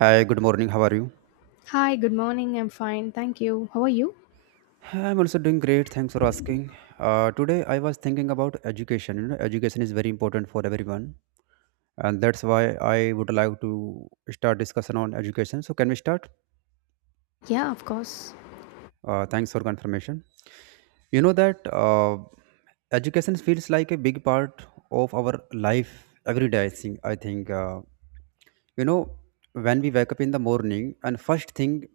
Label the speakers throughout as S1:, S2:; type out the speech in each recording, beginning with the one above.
S1: Hi, good morning. How are you?
S2: Hi, good morning. I'm fine. Thank you. How are you?
S1: I'm also doing great. Thanks for asking. Today, I was thinking about education. You know, education is very important for everyone, and that's why I would like to start discussion on education. So, can we start?
S2: Yeah, of course.
S1: Thanks for confirmation. You know that education feels like a big part of our life every day. I think. I think. You know, When we wake up in the morning, and first thing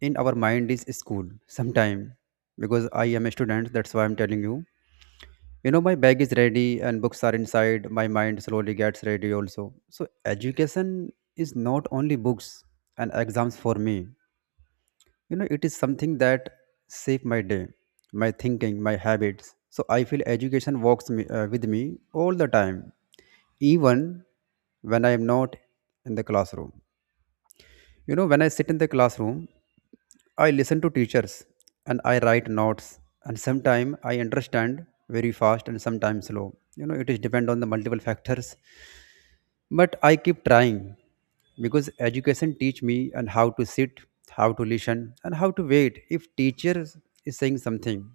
S1: in our mind is school. Sometime, because I am a student, that's why I'm telling you, you know, my bag is ready and books are inside my mind slowly gets ready also. So education is not only books and exams for me, you know, it is something that shape my day, my thinking, my habits. So I feel education walks with me all the time, even when I am not in the classroom. You know, when I sit in the classroom, I listen to teachers and I write notes, and sometimes I understand very fast and sometimes slow. You know, it is depend on the multiple factors. But I keep trying because education teach me and how to sit, how to listen, and how to wait if teacher is saying something.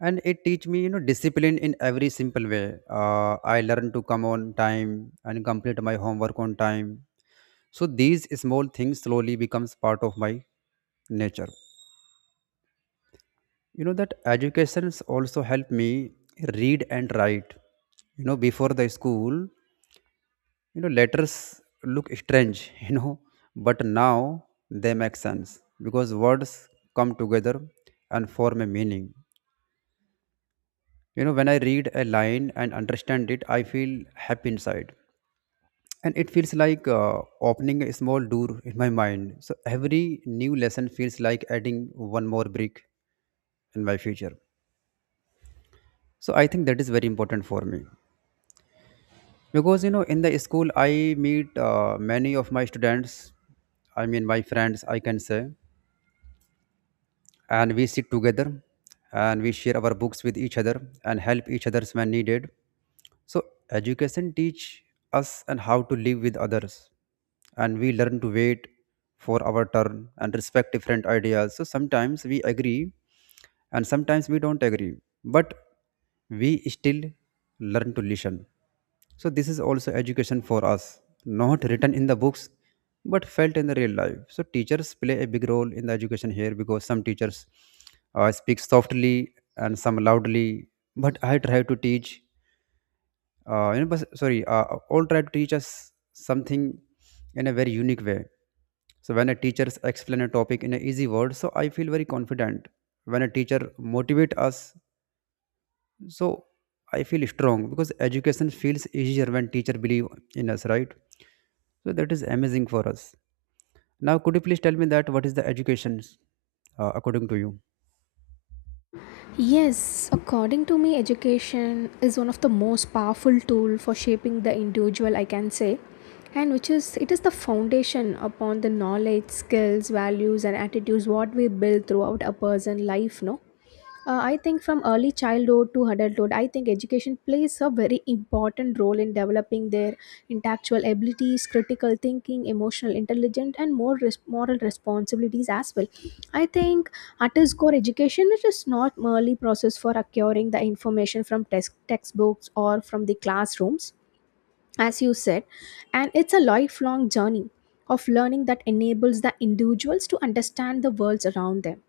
S1: And it teach me, you know, discipline in every simple way. I learn to come on time and complete my homework on time. So these small things slowly becomes part of my nature. You know that educations also helped me read and write. You know, before the school, you know, letters look strange. You know, but now they make sense, because words come together and form a meaning. You know, when I read a line and understand it, I feel happy inside, and it feels like opening a small door in my mind. So every new lesson feels like adding one more brick in my future. So I think that is very important for me, because you know, in the school I meet many of my friends, I can say. And we sit together and we share our books with each other and help each others when needed. So education teach us and how to live with others, and we learn to wait for our turn and respect different ideas. So sometimes we agree and sometimes we don't agree, but we still learn to listen. So this is also education for us, not written in the books, but felt in the real life. So teachers play a big role in the education here, because some teachers speak softly and some loudly. But I try to teach, you know, but, sorry, all try to teach us something in a very unique way. So when a teacher explain a topic in an easy word, so I feel very confident. When a teacher motivate us, so I feel strong because education feels easier when teacher believe in us, right? So that is amazing for us. Now, could you please tell me that what is the education according to you?
S2: Yes, according to me, education is one of the most powerful tool for shaping the individual, I can say, and which is it is the foundation upon the knowledge, skills, values, and attitudes what we build throughout a person's life, no? I think from early childhood to adulthood, I think education plays a very important role in developing their intellectual abilities, critical thinking, emotional intelligence, and moral responsibilities as well. I think at its core, education is just not merely process for acquiring the information from textbooks or from the classrooms, as you said, and it's a lifelong journey of learning that enables the individuals to understand the worlds around them,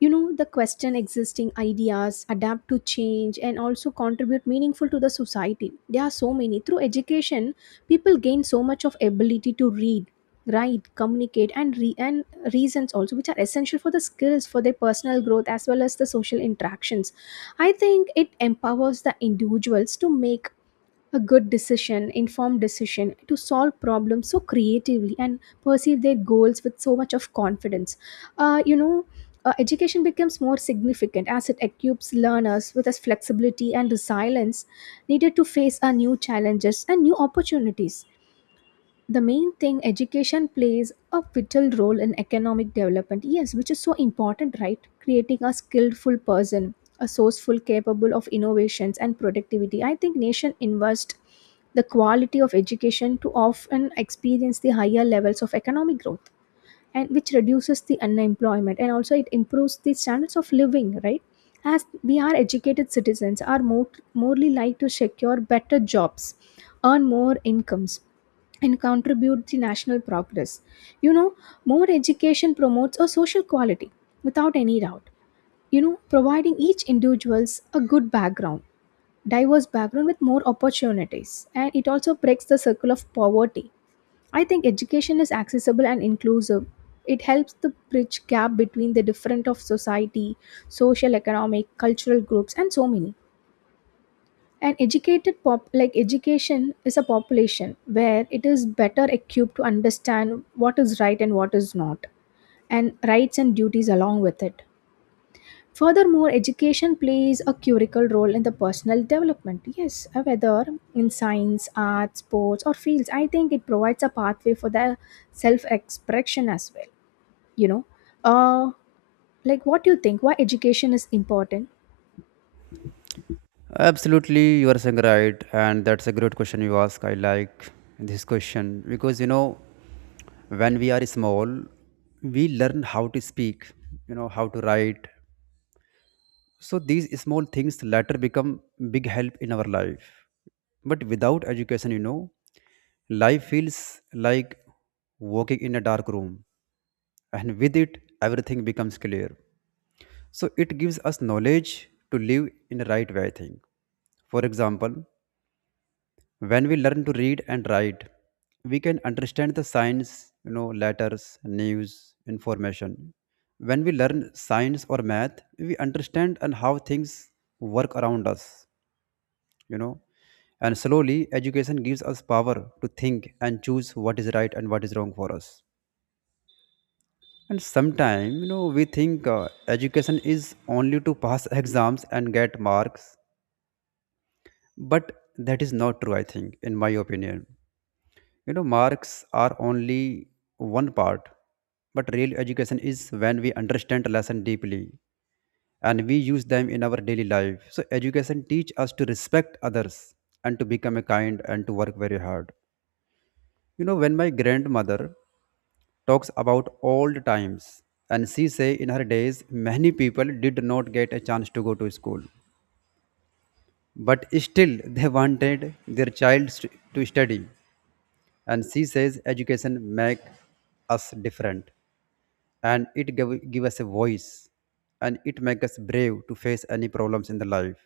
S2: you know, the question existing ideas, adapt to change, and also contribute meaningful to the society. There are so many. Through education, people gain so much of ability to read, write, communicate, and reasons also, which are essential for the skills for their personal growth as well as the social interactions. I think it empowers the individuals to make a good decision, informed decision, to solve problems so creatively and perceive their goals with so much of confidence. Uh, you know, education becomes more significant as it equips learners with a flexibility and resilience needed to face our new challenges and new opportunities. The main thing, education plays a vital role in economic development, yes, which is so important, right, creating a skillful person, a sourceful, capable of innovations and productivity. I think nation invest the quality of education to often experience the higher levels of economic growth, and which reduces the unemployment and also it improves the standards of living, right? As we are educated, citizens are more morely like to secure better jobs, earn more incomes, and contribute to national progress. You know, more education promotes a social quality without any doubt. You know, providing each individuals a good background, diverse background with more opportunities, and it also breaks the circle of poverty. I think education is accessible and inclusive. It helps to bridge gap between the different of society, social, economic, cultural groups, and so many. An educated pop like education is a population where it is better equipped to understand what is right and what is not, and rights and duties along with it. Furthermore, education plays a curical role in the personal development. Yes, whether in science, arts, sports, or fields, I think it provides a pathway for the self expression as well. You know, uh, like what do you think? Why education is important?
S1: Absolutely, you are saying right, and that's a great question you ask. I like this question because you know, when we are small, we learn how to speak, you know, how to write. So these small things later become big help in our life. But without education, you know, life feels like walking in a dark room, and with it, everything becomes clear. So it gives us knowledge to live in the right way, I think. For example, when we learn to read and write, we can understand the signs, you know, letters, news, information. When we learn science or math, we understand and how things work around us, you know. And slowly, education gives us power to think and choose what is right and what is wrong for us. And sometimes, you know, we think education is only to pass exams and get marks, but that is not true, I think, in my opinion. You know, marks are only one part, but real education is when we understand a lesson deeply and we use them in our daily life. So education teach us to respect others and to become a kind and to work very hard. You know, when my grandmother talks about old times, and she say in her days many people did not get a chance to go to school, but still they wanted their to study. And she says education make us different, and it give us a voice, and it make us brave to face any problems in the life.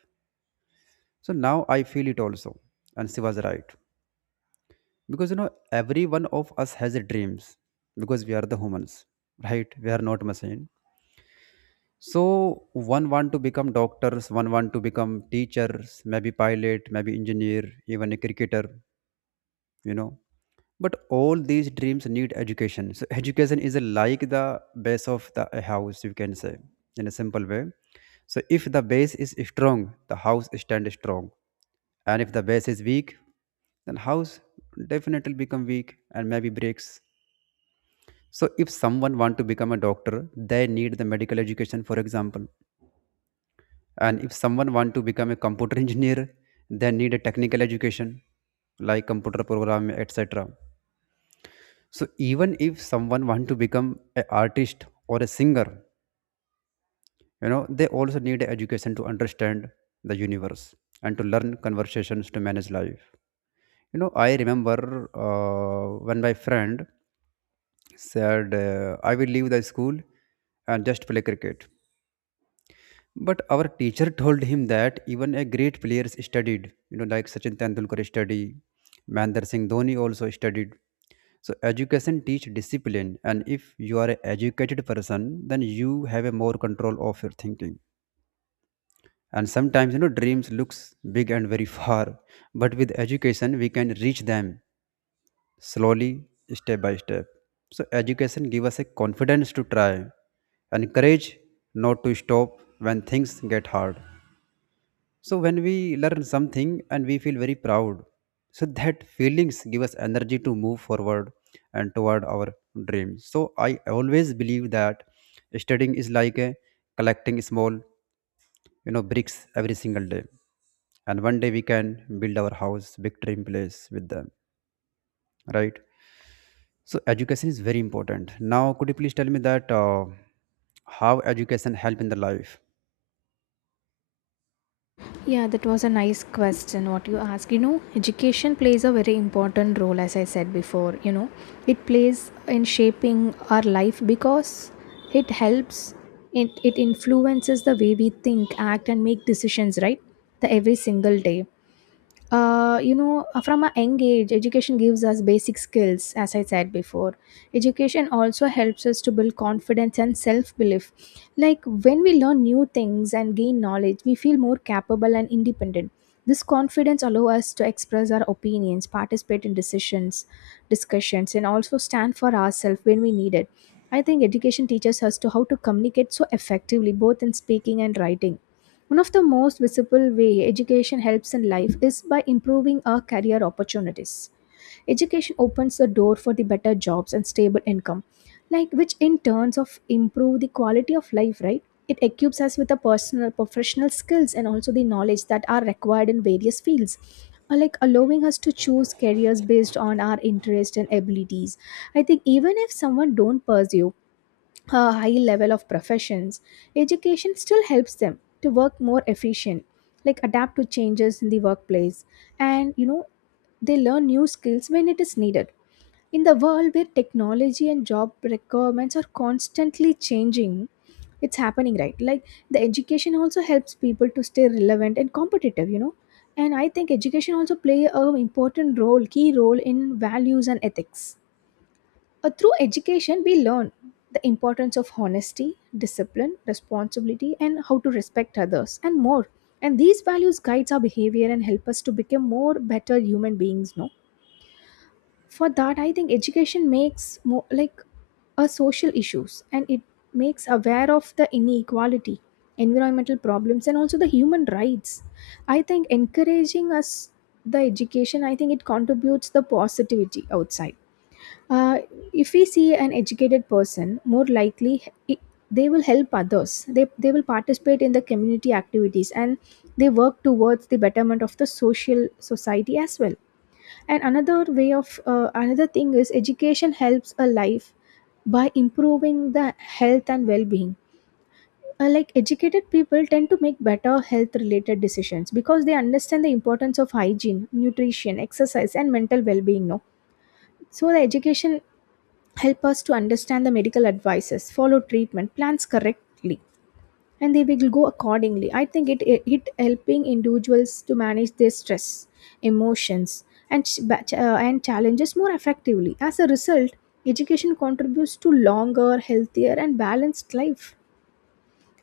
S1: So now I feel it also, and she was right. Because you know, every one of us has a dreams, because we are the humans, right? We are not machine. So one want to become doctors, one want to become teachers, maybe pilot, maybe engineer, even a cricketer, you know. But all these dreams need education. So education is like the base of the a house, you can say, in a simple way. So if the base is strong, the house stands strong, and if the base is weak, then house definitely become weak and maybe breaks. So if someone want to become a doctor, they need the medical education, for example. And if someone want to become a computer engineer, they need a technical education, like computer program, etc. So even if someone want to become an artist or a singer, you know, they also need a education to understand the universe and to learn conversations to manage life. You know, I remember when my friend said, I will leave the school and just play cricket. But our teacher told him that even a great players studied, you know, like Sachin Tendulkar studied, Mahendra Singh Dhoni also studied. So education teach discipline, and if you are an educated person, then you have a more control of your thinking. And sometimes you know dreams looks big and very far, but with education we can reach them slowly, step by step. So education give us a confidence to try, and courage not to stop when things get hard. So when we learn something and we feel very proud, so that feelings give us energy to move forward and toward our dreams. So I always believe that studying is like a collecting small, you know, bricks every single day, and one day we can build our house, big dream place with them, right? So education is very important. Now, could you please tell me that how education help in the life?
S2: Yeah, that was a nice question what you asked. You know, education plays a very important role, as I said before. You know, it plays in shaping our life because it helps, it influences the way we think, act, and make decisions, right? The every single day, from a young age, education gives us basic skills, as I said before. Education also helps us to build confidence and self-belief. Like, when we learn new things and gain knowledge, we feel more capable and independent. This confidence allows us to express our opinions, participate in decisions, discussions, and also stand for ourselves when we need it. I think education teaches us to how to communicate so effectively, both in speaking and writing. One of the most visible way education helps in life is by improving our career opportunities. Education opens the door for the better jobs and stable income, like which in turns of improve the quality of life, right? It equips us with the personal professional skills and also the knowledge that are required in various fields. Like allowing us to choose careers based on our interest and abilities. I think even if someone don't pursue a high level of professions, education still helps them to work more efficient, like adapt to changes in the workplace, and you know they learn new skills when it is needed. In the world where technology and job requirements are constantly changing, it's happening right. Like the education also helps people to stay relevant and competitive, you know. And I think education also play a important role, key role, in values and ethics. Through education, we learn the importance of honesty, discipline, responsibility, and how to respect others, and more. And these values guides our behavior and help us to become more better human beings. No, for that, I think education makes more like a social issues, and it makes aware of the inequality, environmental problems, and also the human rights. I think encouraging us, the education, I think it contributes the positivity outside. uh, if we see an educated person, more likely he- they will help others. They will participate in the community activities and they work towards the betterment of the social society as well. And another way of another thing is education helps a life by improving the health and well-being. Like, educated people tend to make better health-related decisions because they understand the importance of hygiene, nutrition, exercise, and mental well-being. No, so the education help us to understand the medical advices, follow treatment plans correctly, and they will go accordingly. I think it helping individuals to manage their stress, emotions, and challenges more effectively. As a result, education contributes to longer, healthier, and balanced life.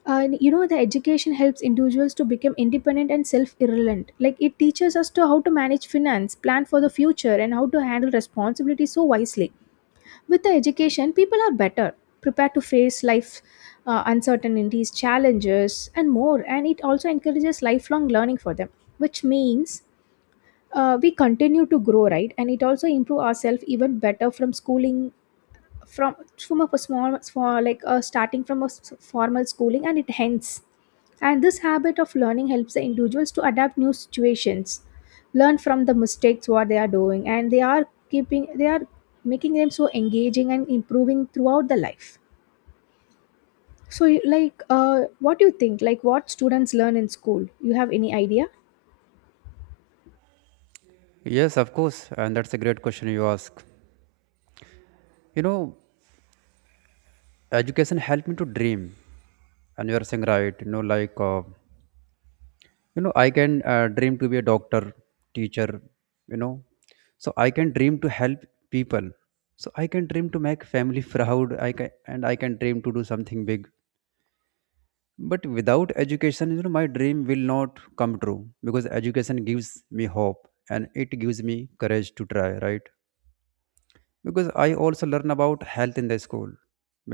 S2: And you know the education helps individuals to become independent and self-reliant, like it teaches us to how to manage finance, plan for the future, and how to handle responsibility so wisely. With the education, people are better prepared to face life uncertainties, challenges, and more. And it also encourages lifelong learning for them, which means we continue to grow, right? And it also improve ourselves even better from schooling, from from a small small like starting from a formal schooling, and it ends. And this habit of learning helps the individuals to adapt new situations, learn from the mistakes what they are doing, and they are making them so engaging and improving throughout the life. So what do you think, like, what students learn in school, you have any idea?
S1: Yes, of course, and that's a great question you ask. You know, education helped me to dream, and you are saying right. You know, like you know, I can dream to be a doctor, teacher, you know. So I can dream to help people, so I can dream to make family proud. I can, and I can dream to do something big. But without education, you know, my dream will not come true, because education gives me hope and it gives me courage to try, right? Because I also learn about health in the school,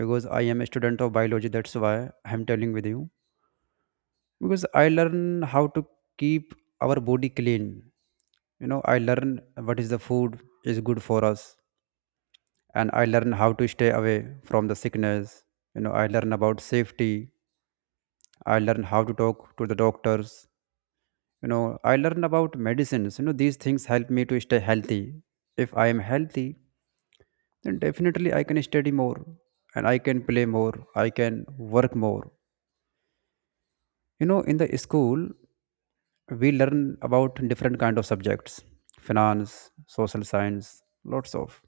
S1: because I am a student of biology, that's why I'm telling with you. Because I learn how to keep our body clean. You know, I learn what is the food is good for us, and I learn how to stay away from the sickness. You know, I learn about safety, I learn how to talk to the doctors. You know, I learn about medicines. You know, these things help me to stay healthy. If I am healthy, then definitely I can study more, and I can play more, I can work more. You know, in the school we learn about different kind of subjects, finance, social science, lots of.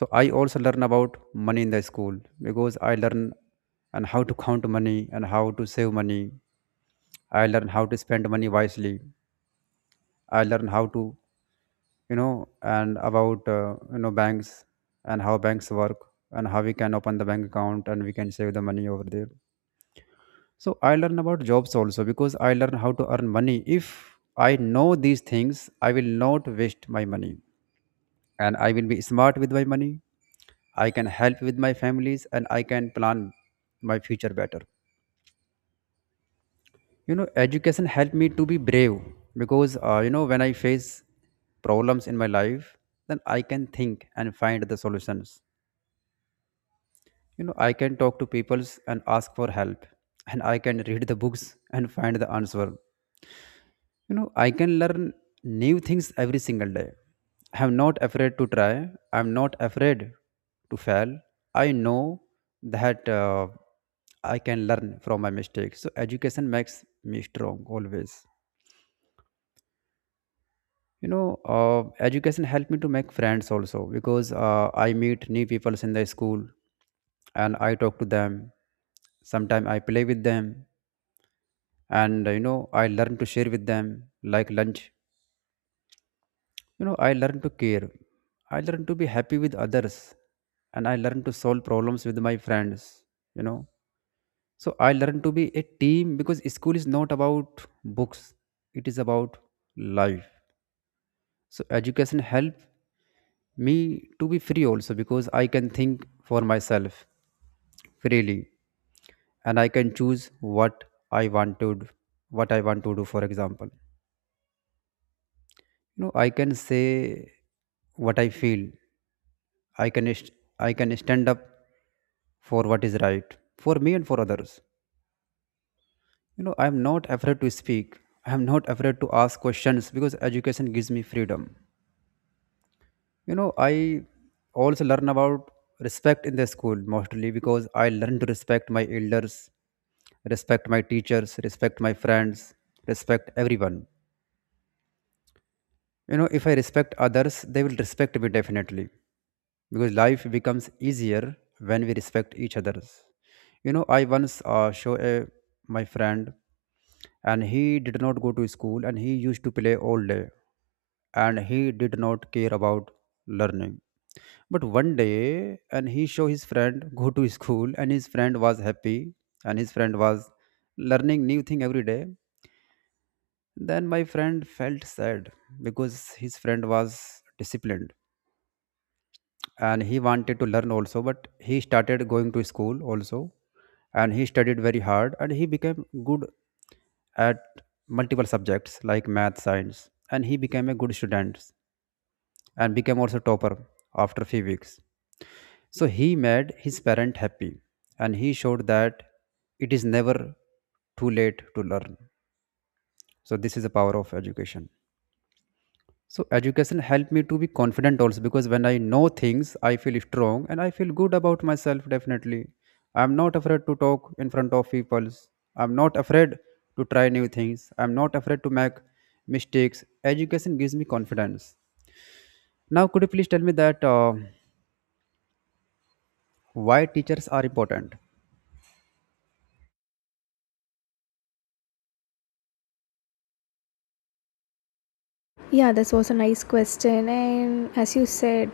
S1: So I also learn about money in the school, because I learn and how to count money and how to save money. I learn how to spend money wisely. I learn how to, you know, and about you know, banks, and how banks work and how we can open the bank account and we can save the money over there. So I learn about jobs also, because I learn how to earn money. If I know these things, I will not waste my money, and I will be smart with my money. I can help with my families and I can plan my future better. You know, education helped me to be brave because, you know, when I face problems in my life, then I can think and find the solutions. You know, I can talk to peoples and ask for help, and I can read the books and find the answer. I can learn new things every single day. I'm not afraid to try, I'm not afraid to fail. I know that I can learn from my mistakes. So education makes me strong always, you know. uh, Education helped me to make friends also because I meet new people in the school and I talk to them, sometimes I play with them. And I learn to share with them, like lunch. You know, I learned to care. I learned to be happy with others. And I learned to solve problems with my friends. You know, so I learned to be a team because school is not about books, it is about life. So education helped me to be free also because I can think for myself freely, and I can choose what I want to do, what I want to do. For example, you know, I can say what I feel. I can st- I can stand up for what is right for me and for others. You know, I am not afraid to speak. I am not afraid to ask questions because education gives me freedom. You know, I also learn about respect in the school mostly because I learn to respect my elders, respect my teachers, respect my friends, respect everyone. You know, if I respect others, they will respect me definitely because life becomes easier when we respect each others. You know, I once show a my friend, and he did not go to school and he used to play all day, and he did not care about learning. But one day, and he show his friend go to school, and his friend was happy, and his friend was learning new thing every day. Then my friend felt sad because his friend was disciplined and he wanted to learn also, but he started going to school also, and he studied very hard and he became good at multiple subjects like math, science, and he became a good student and became also topper after few weeks. So he made his parent happy and he showed that it is never too late to learn. So this is the power of education. So education helped me to be confident also because when I know things, I feel strong and I feel good about myself definitely. I'm not afraid to talk in front of people. I'm not afraid to try new things. I'm not afraid to make mistakes. Education gives me confidence. Now, could you please tell me that why teachers are important?
S2: Yeah, this was a nice question, and as you said,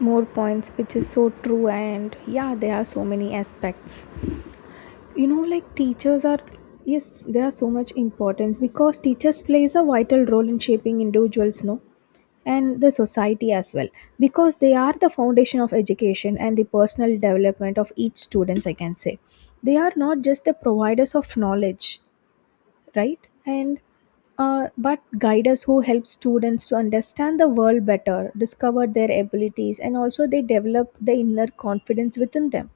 S2: more points which is so true. And yeah, there are so many aspects, you know, like, teachers are, yes, there are so much importance because teachers plays a vital role in shaping individuals, no, and the society as well, because they are the foundation of education and the personal development of each students, I can say. They are not just the providers of knowledge, right, and but guiders who help students to understand the world better, discover their abilities, and also they develop the inner confidence within them.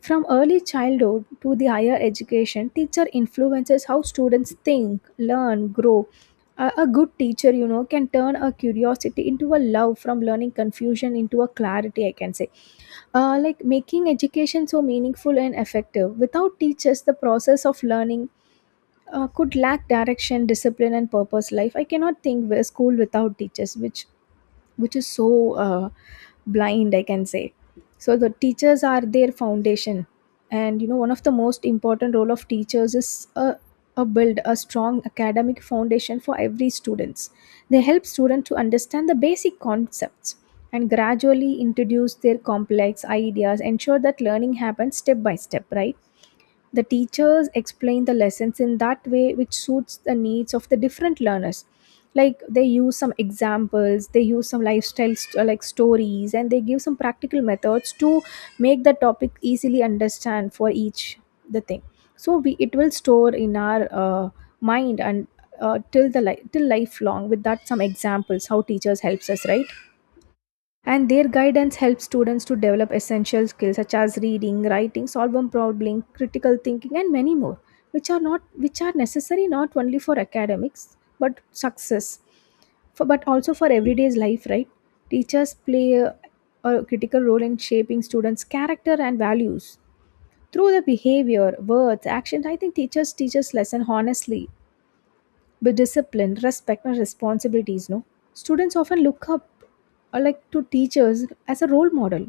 S2: From early childhood to the higher education, teacher influences how students think, learn, grow. A good teacher, you know, can turn a curiosity into a love from learning, confusion into a clarity, I can say. Like, making education so meaningful and effective. Without teachers, the process of learning could lack direction, discipline, and purpose. Life, I cannot think of a school without teachers, which is so uh, blind, I can say. So the teachers are their foundation. And you know, one of the most important role of teachers is a build a strong academic foundation for every students. They help students to understand the basic concepts and gradually introduce their complex ideas, ensure that learning happens step by step, right? The teachers explain the lessons in that way which suits the needs of the different learners. Like, they use some examples, they use some lifestyle like stories, and they give some practical methods to make the topic easily understand for each the thing. So we it will store in our mind and till the till lifelong, with that some examples how teachers helps us, right? And their guidance helps students to develop essential skills such as reading, writing, solving problem, critical thinking, and many more, which are not, which are necessary not only for academics but success for, but also for everyday's life, right? Teachers play a critical role in shaping students character and values. Through the behavior, words, actions, I think teachers teach us lesson honestly, but discipline, respect, and responsibilities, no? Students often look up like to teachers as a role model,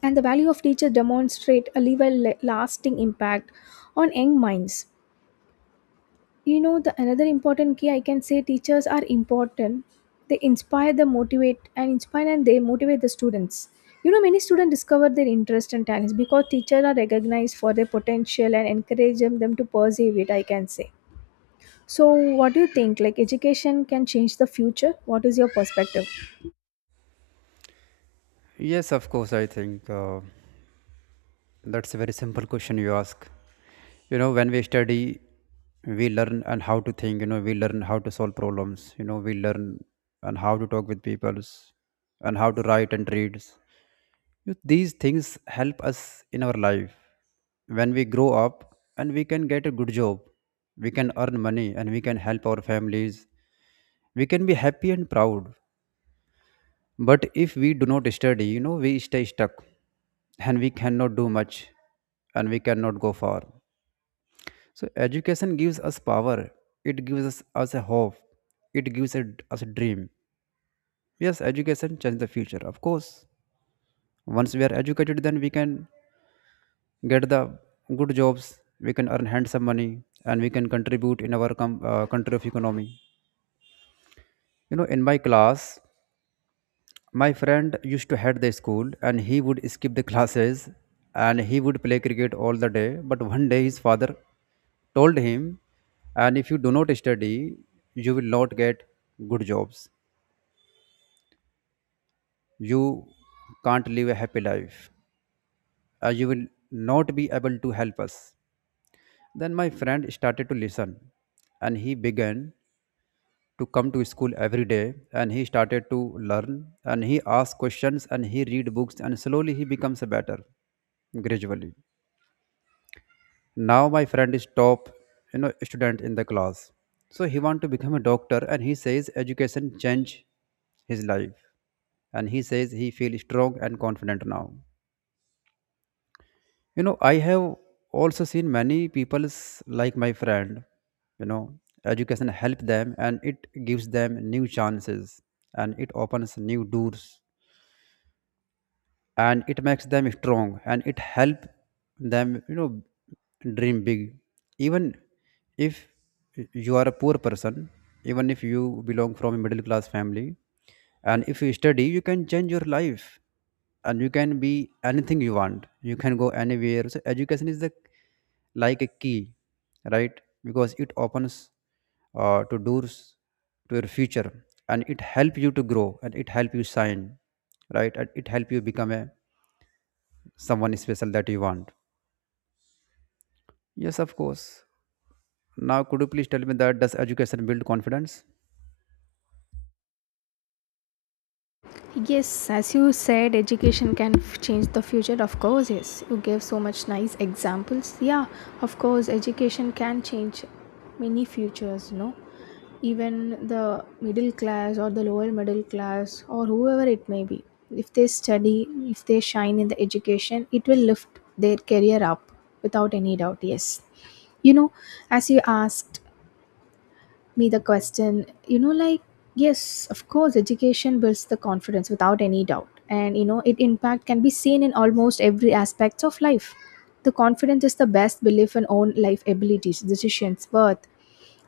S2: and the value of teachers demonstrate a lasting impact on young minds. You know, the another important key I can say teachers are important. They inspire, the motivate, and inspire and they motivate the students. You know, many students discover their interest and talents because teachers are recognized for their potential and encourage them to pursue it, I can say. So, what do you think? Like, education can change the future? What is your perspective?
S1: Yes, of course. I think that's a very simple question you ask. You know, when we study, we learn and how to think. You know, we learn how to solve problems. You know, we learn and how to talk with peoples, and how to write and read. These things help us in our life. When we grow up, and we can get a good job, we can earn money, and we can help our families. We can be happy and proud. But if we do not study, you know, we stay stuck and we cannot do much and we cannot go far. So, education gives us power, it gives us, us a hope, it gives a, us a dream. Yes, education changes the future, of course. Once we are educated, then we can get the good jobs, we can earn handsome money, and we can contribute in our country of economy. You know, in my class, my friend used to hate the school and he would skip the classes and he would play cricket all the day. But one day his father told him, and if you do not study, you will not get good jobs. You can't live a happy life. You will not be able to help us. Then my friend started to listen and he began to come to school every day, and he started to learn and he asked questions and he read books, and slowly he becomes better gradually. Now my friend is top, you know, student in the class. So he want to become a doctor and he says education change his life, and he says he feel strong and confident now. You know, I have also seen many people's like my friend, you know, education help them and it gives them new chances and it opens new doors and it makes them strong and it help them, you know, dream big. Even if you are a poor person, even if you belong from a middle class family, and if you study, you can change your life and you can be anything you want, you can go anywhere. So education is the like a key, right? Because it opens to doors to your future, and it help you to grow, and it help you shine, right? And it help you become a someone special that you want. Yes, of course. Now, could you please tell me that does education build confidence?
S2: Yes, as you said, education can change the future. Of course, yes. You gave so much nice examples. Yeah, of course, education can change many futures, you know. Even the middle class or the lower middle class or whoever it may be, if they study, if they shine in the education, it will lift their career up without any doubt. Yes. You know, as you asked me the question, you know, like, yes, of course, education builds the confidence without any doubt. And you know it impact can be seen in almost every aspect of life. The confidence is the best belief in own life abilities, decisions, worth.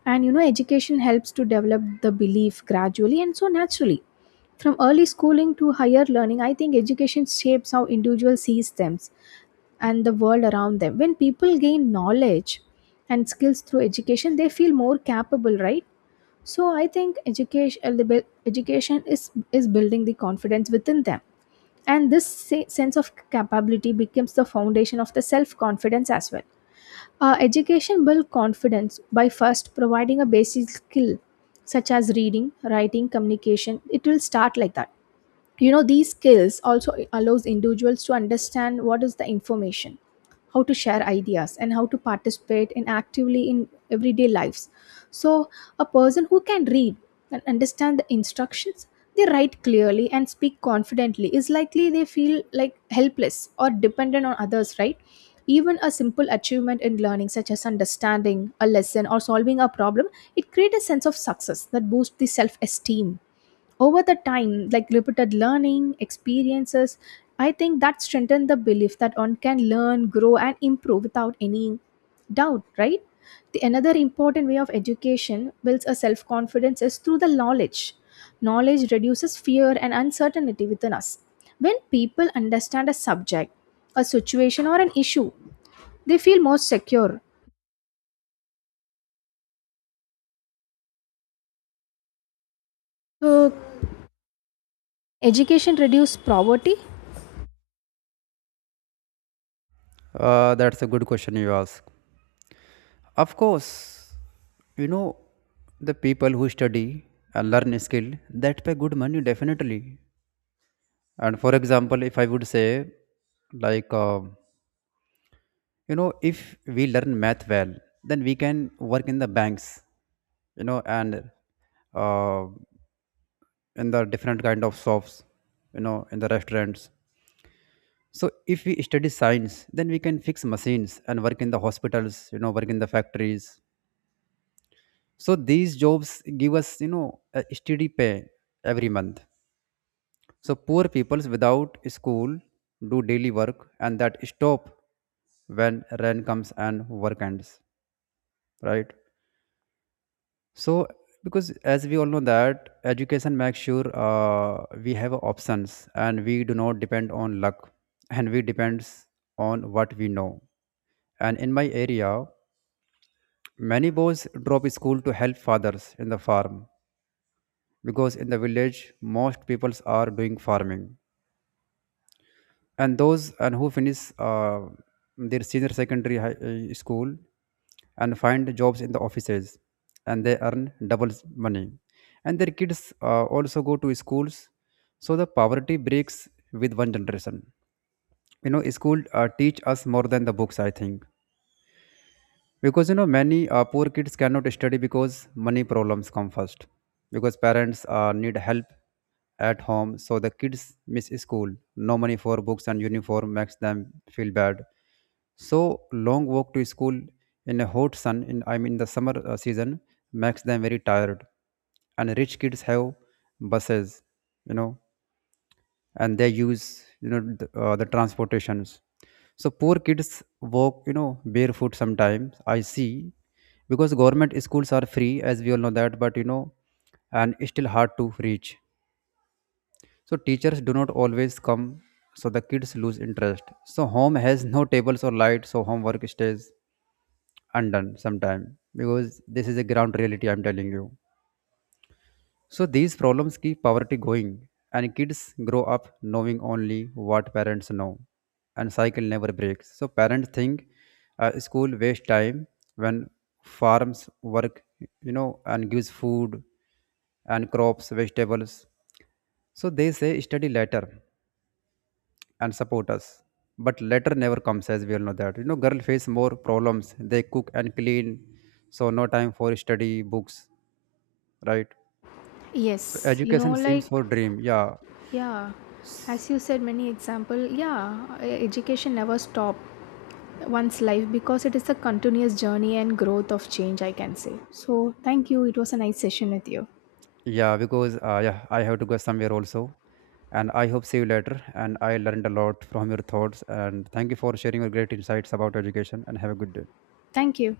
S2: And you know education helps to develop the belief gradually and so naturally. From early schooling to higher learning, I think education shapes how individual sees them and the world around them. When people gain knowledge and skills through education, they feel more capable, right? So I think education, education is building the confidence within them, and this sense of capability becomes the foundation of the self confidence as well. Education builds confidence by first providing a basic skill such as reading, writing, communication. It will start like that. You know, these skills also allows individuals to understand what is the information, how to share ideas, and how to participate in actively in everyday lives. So a person who can read and understand the instructions, they write clearly and speak confidently, is likely they feel like helpless or dependent on others, right? Even a simple achievement in learning, such as understanding a lesson or solving a problem, it creates a sense of success that boosts the self-esteem. Over the time, like repeated learning experiences, I think that strengthen the belief that one can learn, grow, and improve without any doubt, right? The another important way of education builds a self confidence is through the knowledge. Knowledge reduces fear and uncertainty within us. When people understand a subject, a situation, or an issue, they feel more secure. So education reduces poverty.
S1: That's a good question you ask. Of course, you know, the people who study and learn a skill that pay good money definitely. And for example, if I would say like. You know, if we learn math well, then we can work in the banks, you know, and uh, in the different kind of shops, you know, in the restaurants. So if we study science, then we can fix machines and work in the hospitals, you know, work in the factories. So these jobs give us, you know, a steady pay every month. So poor peoples without school do daily work and that stop when rain comes and work ends, right? So because as we all know that education makes sure we have options and we do not depend on luck, and we depends on what we know. And in my area, many boys drop school to help fathers in the farm because in the village most peoples are doing farming, and those and who finish their senior secondary high school and find jobs in the offices, and they earn double money, and their kids also go to schools. So the poverty breaks with one generation. You know, school teach us more than the books, I think, because you know, many poor kids cannot study because money problems come first, because parents need help at home, so the kids miss school. No money for books and uniform makes them feel bad. So long walk to school in a hot sun in I mean the summer season makes them very tired. And rich kids have buses, you know, and they use you know the transportations. So poor kids walk, you know, barefoot sometimes I see, because government schools are free as we all know that, but you know, and it's still hard to reach. So teachers do not always come, so the kids lose interest. So home has no tables or light, so homework stays undone sometime because this is a ground reality I'm telling you. So these problems keep poverty going, and kids grow up knowing only what parents know, and cycle never breaks. So parents think school waste time when farms work, you know, and gives food and crops, vegetables. So they say study later and support us. But later never comes as we all know that. You know, girl face more problems. They cook and clean, so no time for study books, right? So
S2: Yes, you know
S1: education
S2: like,
S1: seems for dream, yeah.
S2: yeah, as you said, many example. Yeah, education never stop one's life because it is a continuous journey and growth of change. I can say so. Thank you. It was a nice session with you.
S1: Yeah, because yeah, I have to go somewhere also, and I hope see you later. And I learned a lot from your thoughts, and thank you for sharing your great insights about education. And have a good day.
S2: Thank you.